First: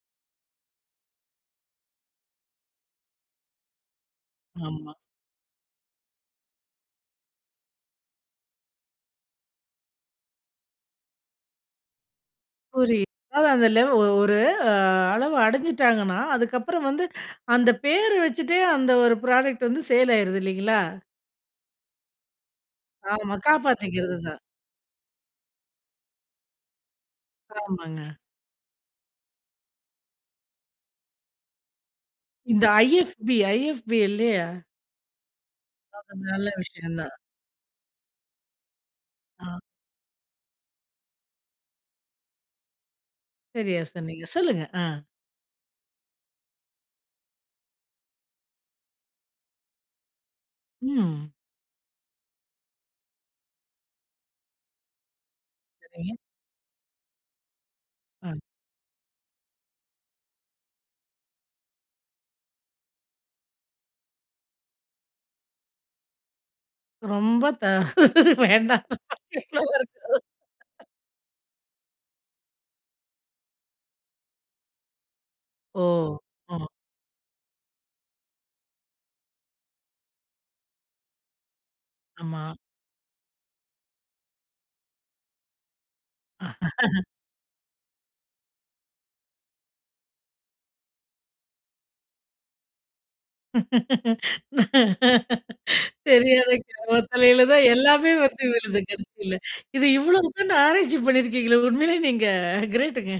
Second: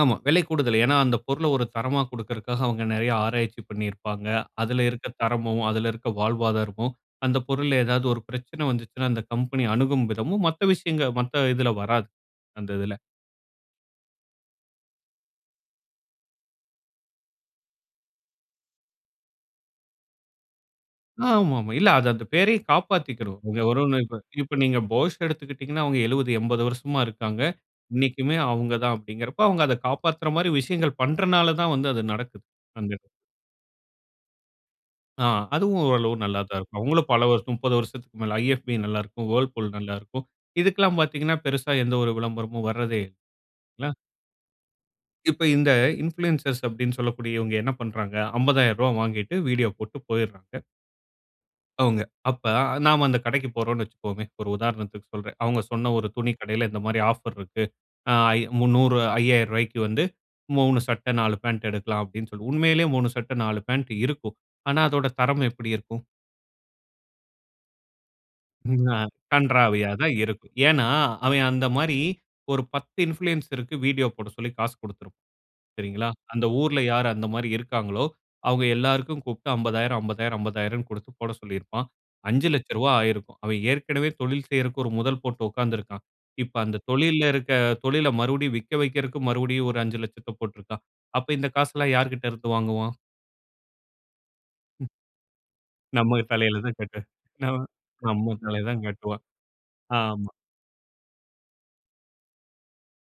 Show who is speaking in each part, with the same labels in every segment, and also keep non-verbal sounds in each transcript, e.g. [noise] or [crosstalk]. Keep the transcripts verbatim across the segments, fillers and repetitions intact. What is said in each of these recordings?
Speaker 1: ஆமா. விலை கூடுதல். ஏனா, அந்த பொருள ஒரு தரமா குடுக்கிறக்காக அவங்க நெறைய ஆராய்ச்சி பண்ணியிருப்பாங்க. அதில
Speaker 2: ஆமா.
Speaker 1: இருக்க தரமும், அதில இருக்க வாழ்வாதாரமும் அந்த பொருள்ல ஏதாவது ஒரு பிரச்சனை வந்துச்சுனா, அந்த கம்பெனி அணுகும் விதமும் மத்த விஷயங்க மத்த இதில வராது. அந்த இதில.
Speaker 2: புரியுது. அதாவதுல ஓ ஒரு அளவு அடைஞ்சுட்டாங்கன்னா, அதுக்கப்புறம் வந்து அந்த பேர் வச்சுட்டே அந்த ஒரு ப்ராடக்ட் வந்து சேல் ஆயிருது இல்லைங்களா?
Speaker 1: ஆமாம்மா. இல்ல அது அந்த பெயரையும்
Speaker 2: ஆமா,
Speaker 1: காப்பாத்திக்கணும். இங்க ஒரு
Speaker 2: காப்பாத்திக்கிறது தான்.
Speaker 1: இப்ப நீங்க Bosch எடுத்துக்கிட்டீங்கனா, அவங்க எழுவது, எம்பது வருஷமா இருக்காங்க.
Speaker 2: ஆமங்க.
Speaker 1: இன்னைக்குமே அவங்க தான் அப்டிங்கிறப்ப அவங்க அத காப்பாத்துற மாரி விஷயங்கள் பண்றனால தான் வந்து அது நடக்குது.
Speaker 2: இந்த
Speaker 1: அங்க,
Speaker 2: IFB, IFB இல்லையா?
Speaker 1: ஆ, அதுவும் ஓரளவு
Speaker 2: அது
Speaker 1: நல்லா
Speaker 2: நல்ல
Speaker 1: தான் இருக்கும்.
Speaker 2: விஷயம்
Speaker 1: அவங்களும்
Speaker 2: தான்.
Speaker 1: பல வருஷம், முப்பது வருஷத்துக்கு மேல IFB நல்லா இருக்கும்.
Speaker 2: ஆ.
Speaker 1: Whirlpool நல்லா இருக்கும். இதுக்கெல்லாம் பார்த்தீங்கனா, பெருசா எந்த ஒரு விளம்பரமும் வர்றதே இல்ல.
Speaker 2: சரியா,
Speaker 1: இல்லா
Speaker 2: சொன்னீங்க. சொல்லுங்க. அ.
Speaker 1: இப்ப இந்த இன்ஃப்ளூயன்சர்ஸ் அப்டின்னு சொல்லக்கூடியவங்க என்ன பண்றாங்க? அம்பாதயிரூபாவ வாங்கிட்டு வீடியோ போட்டு போயிட்றாங்க.
Speaker 2: ம்.
Speaker 1: அவுங்க. அப்ப நாம அந்த கடைக்கு போறோன்னு வச்சுக்குவோமே ஒரு உதாரணத்துக்கு சொல்றேன். அவங்க சொன்ன ஒரு
Speaker 2: சரி.
Speaker 1: துணி கடையில இந்த மாரி ஆஃபர் இருக்கு. ஆ
Speaker 2: ஆ.
Speaker 1: இ முந்நூறு அய்யாயிரம் ரூவாய்க்கு வந்து மூணு சட்ட, நாலு பாண்ட் எடுக்கலாம் அப்டின்னு சொல்லி உண்மையிலே மூணு சட்டை, நாலு பாண்ட் இருக்கும். ஆனா அதோட தரம் எப்டி இருக்கும்?
Speaker 2: ரொம்ப தா வேண்டா
Speaker 1: ம்ஹ, கண்றாவியா தான் இருக்கும்.
Speaker 2: [unintelligible]
Speaker 1: ஏனா, அவன் அந்த மாரி ஒரு பத்து இன்ஃப்ளூயன்ஸ்ருக்கு வீடியோ போட சொல்லி காசு குடுத்திருப்பான்.
Speaker 2: ஓ!
Speaker 1: சரிங்களா? அந்த
Speaker 2: ஆ.
Speaker 1: ஊர்ல யார் அந்த மாரி இருக்காங்களோ, அவங்க எல்லாருக்கும் கூப்பிட்டு அம்பதாயிரம் அம்பதாயிரம் அம்பதாயிரம் குடுத்து போட சொல்லியிருப்பான்.
Speaker 2: ஆமா.
Speaker 1: அஞ்சு லட்சரூபா ஆயிருக்கும். அவன் ஏற்கனவே தொழில் செய்றக்கு ஒரு முதல் போட்டு உட்கார்ந்திருக்கான். இப்ப அந்த
Speaker 2: [laughs]
Speaker 1: தொழில்ல இருக்க தொழில மறுபடியும் விக்க வெக்கிறக்கு மறுபடியும் ஒரு அஞ்சு லட்சத்த போட்டுருக்கான். அப்ப இந்த காசெல்லாம் யார்கிட்ட இருந்து வாங்குவான்? ம். நம்ம தலையில தான் கட்ட
Speaker 2: தெரியாதவங்கத்தலையில
Speaker 1: நம்
Speaker 2: தான் எல்லாமே
Speaker 1: நம்ம
Speaker 2: வந்து
Speaker 1: தலையில
Speaker 2: விழுது
Speaker 1: தான் கட்டுவான்.
Speaker 2: கடைசில. இது இவ்வளோ
Speaker 1: ஆமா.
Speaker 2: உக்காந்து ஆராய்ச்சி பண்ணிருக்கீங்களே உண்மையிலே நீங்க கிரேட்டுங்க.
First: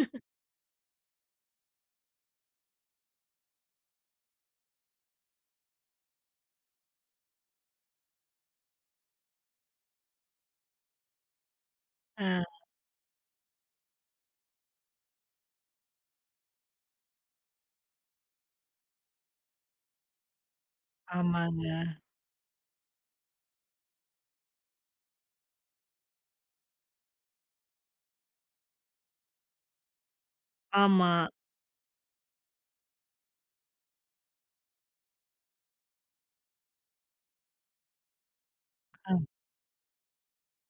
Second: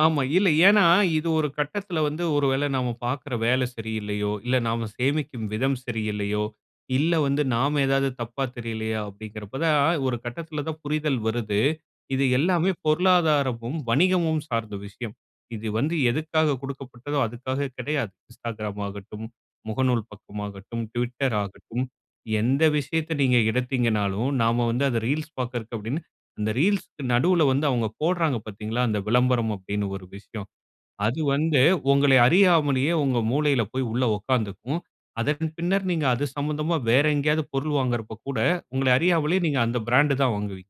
Speaker 1: ஆமா, இல்ல. ஏனா, இது ஒரு கட்டத்தில வந்து ஒரு வேள நாம பார்க்குற வேலை சரியில்லயோ, இல்ல நாம சேமிக்கும் விதம் சரியில்லையோ, இல்ல வந்து நாம ஏதாவது தப்பா தெரியலயா. அப்டிங்கிறப்ப தான் ஒரு கட்டத்தில தான் புரிதல் வருது. இது
Speaker 2: ஆ.
Speaker 1: எல்லாமே பொருளாதாரமும், வணிகமும் சார்ந்த விஷயம். இது வந்து எதுக்காக குடுக்கப்பட்டதோ அதுக்காக கெடையாது. Instagram ஆகட்டும், முகநூல் பக்கமாகட்டும், Twitter
Speaker 2: ஆமாங்க.
Speaker 1: ஆகட்டும், எந்த விஷயத்த நீங்க எடுத்தீங்கனாலும் நாம வந்து அத ரீல்ஸ் பாக்ரக்கு அப்டின்னு அந்த ரீல்ஸ்க்கு நடுல வந்து அவங்க போடுறாங்க பார்த்தீங்களா? அந்த விளம்பரம் அப்டின்னு ஒரு விஷயம்.
Speaker 2: ஆமா.
Speaker 1: அது வந்து உங்களை அறியாமலே உங்க மூளையில போய் உள்ள உட்கார்ந்துக்கும். அதன் பின்னர் நீங்க அது சம்பந்தமா வேற எங்கேயாவது பொருள் வாங்குறப்ப கூட உங்கள
Speaker 2: ஆ.
Speaker 1: அறியாமலேயே நீங்க அந்த பிராண்ட் தான் வாங்குவீங்க.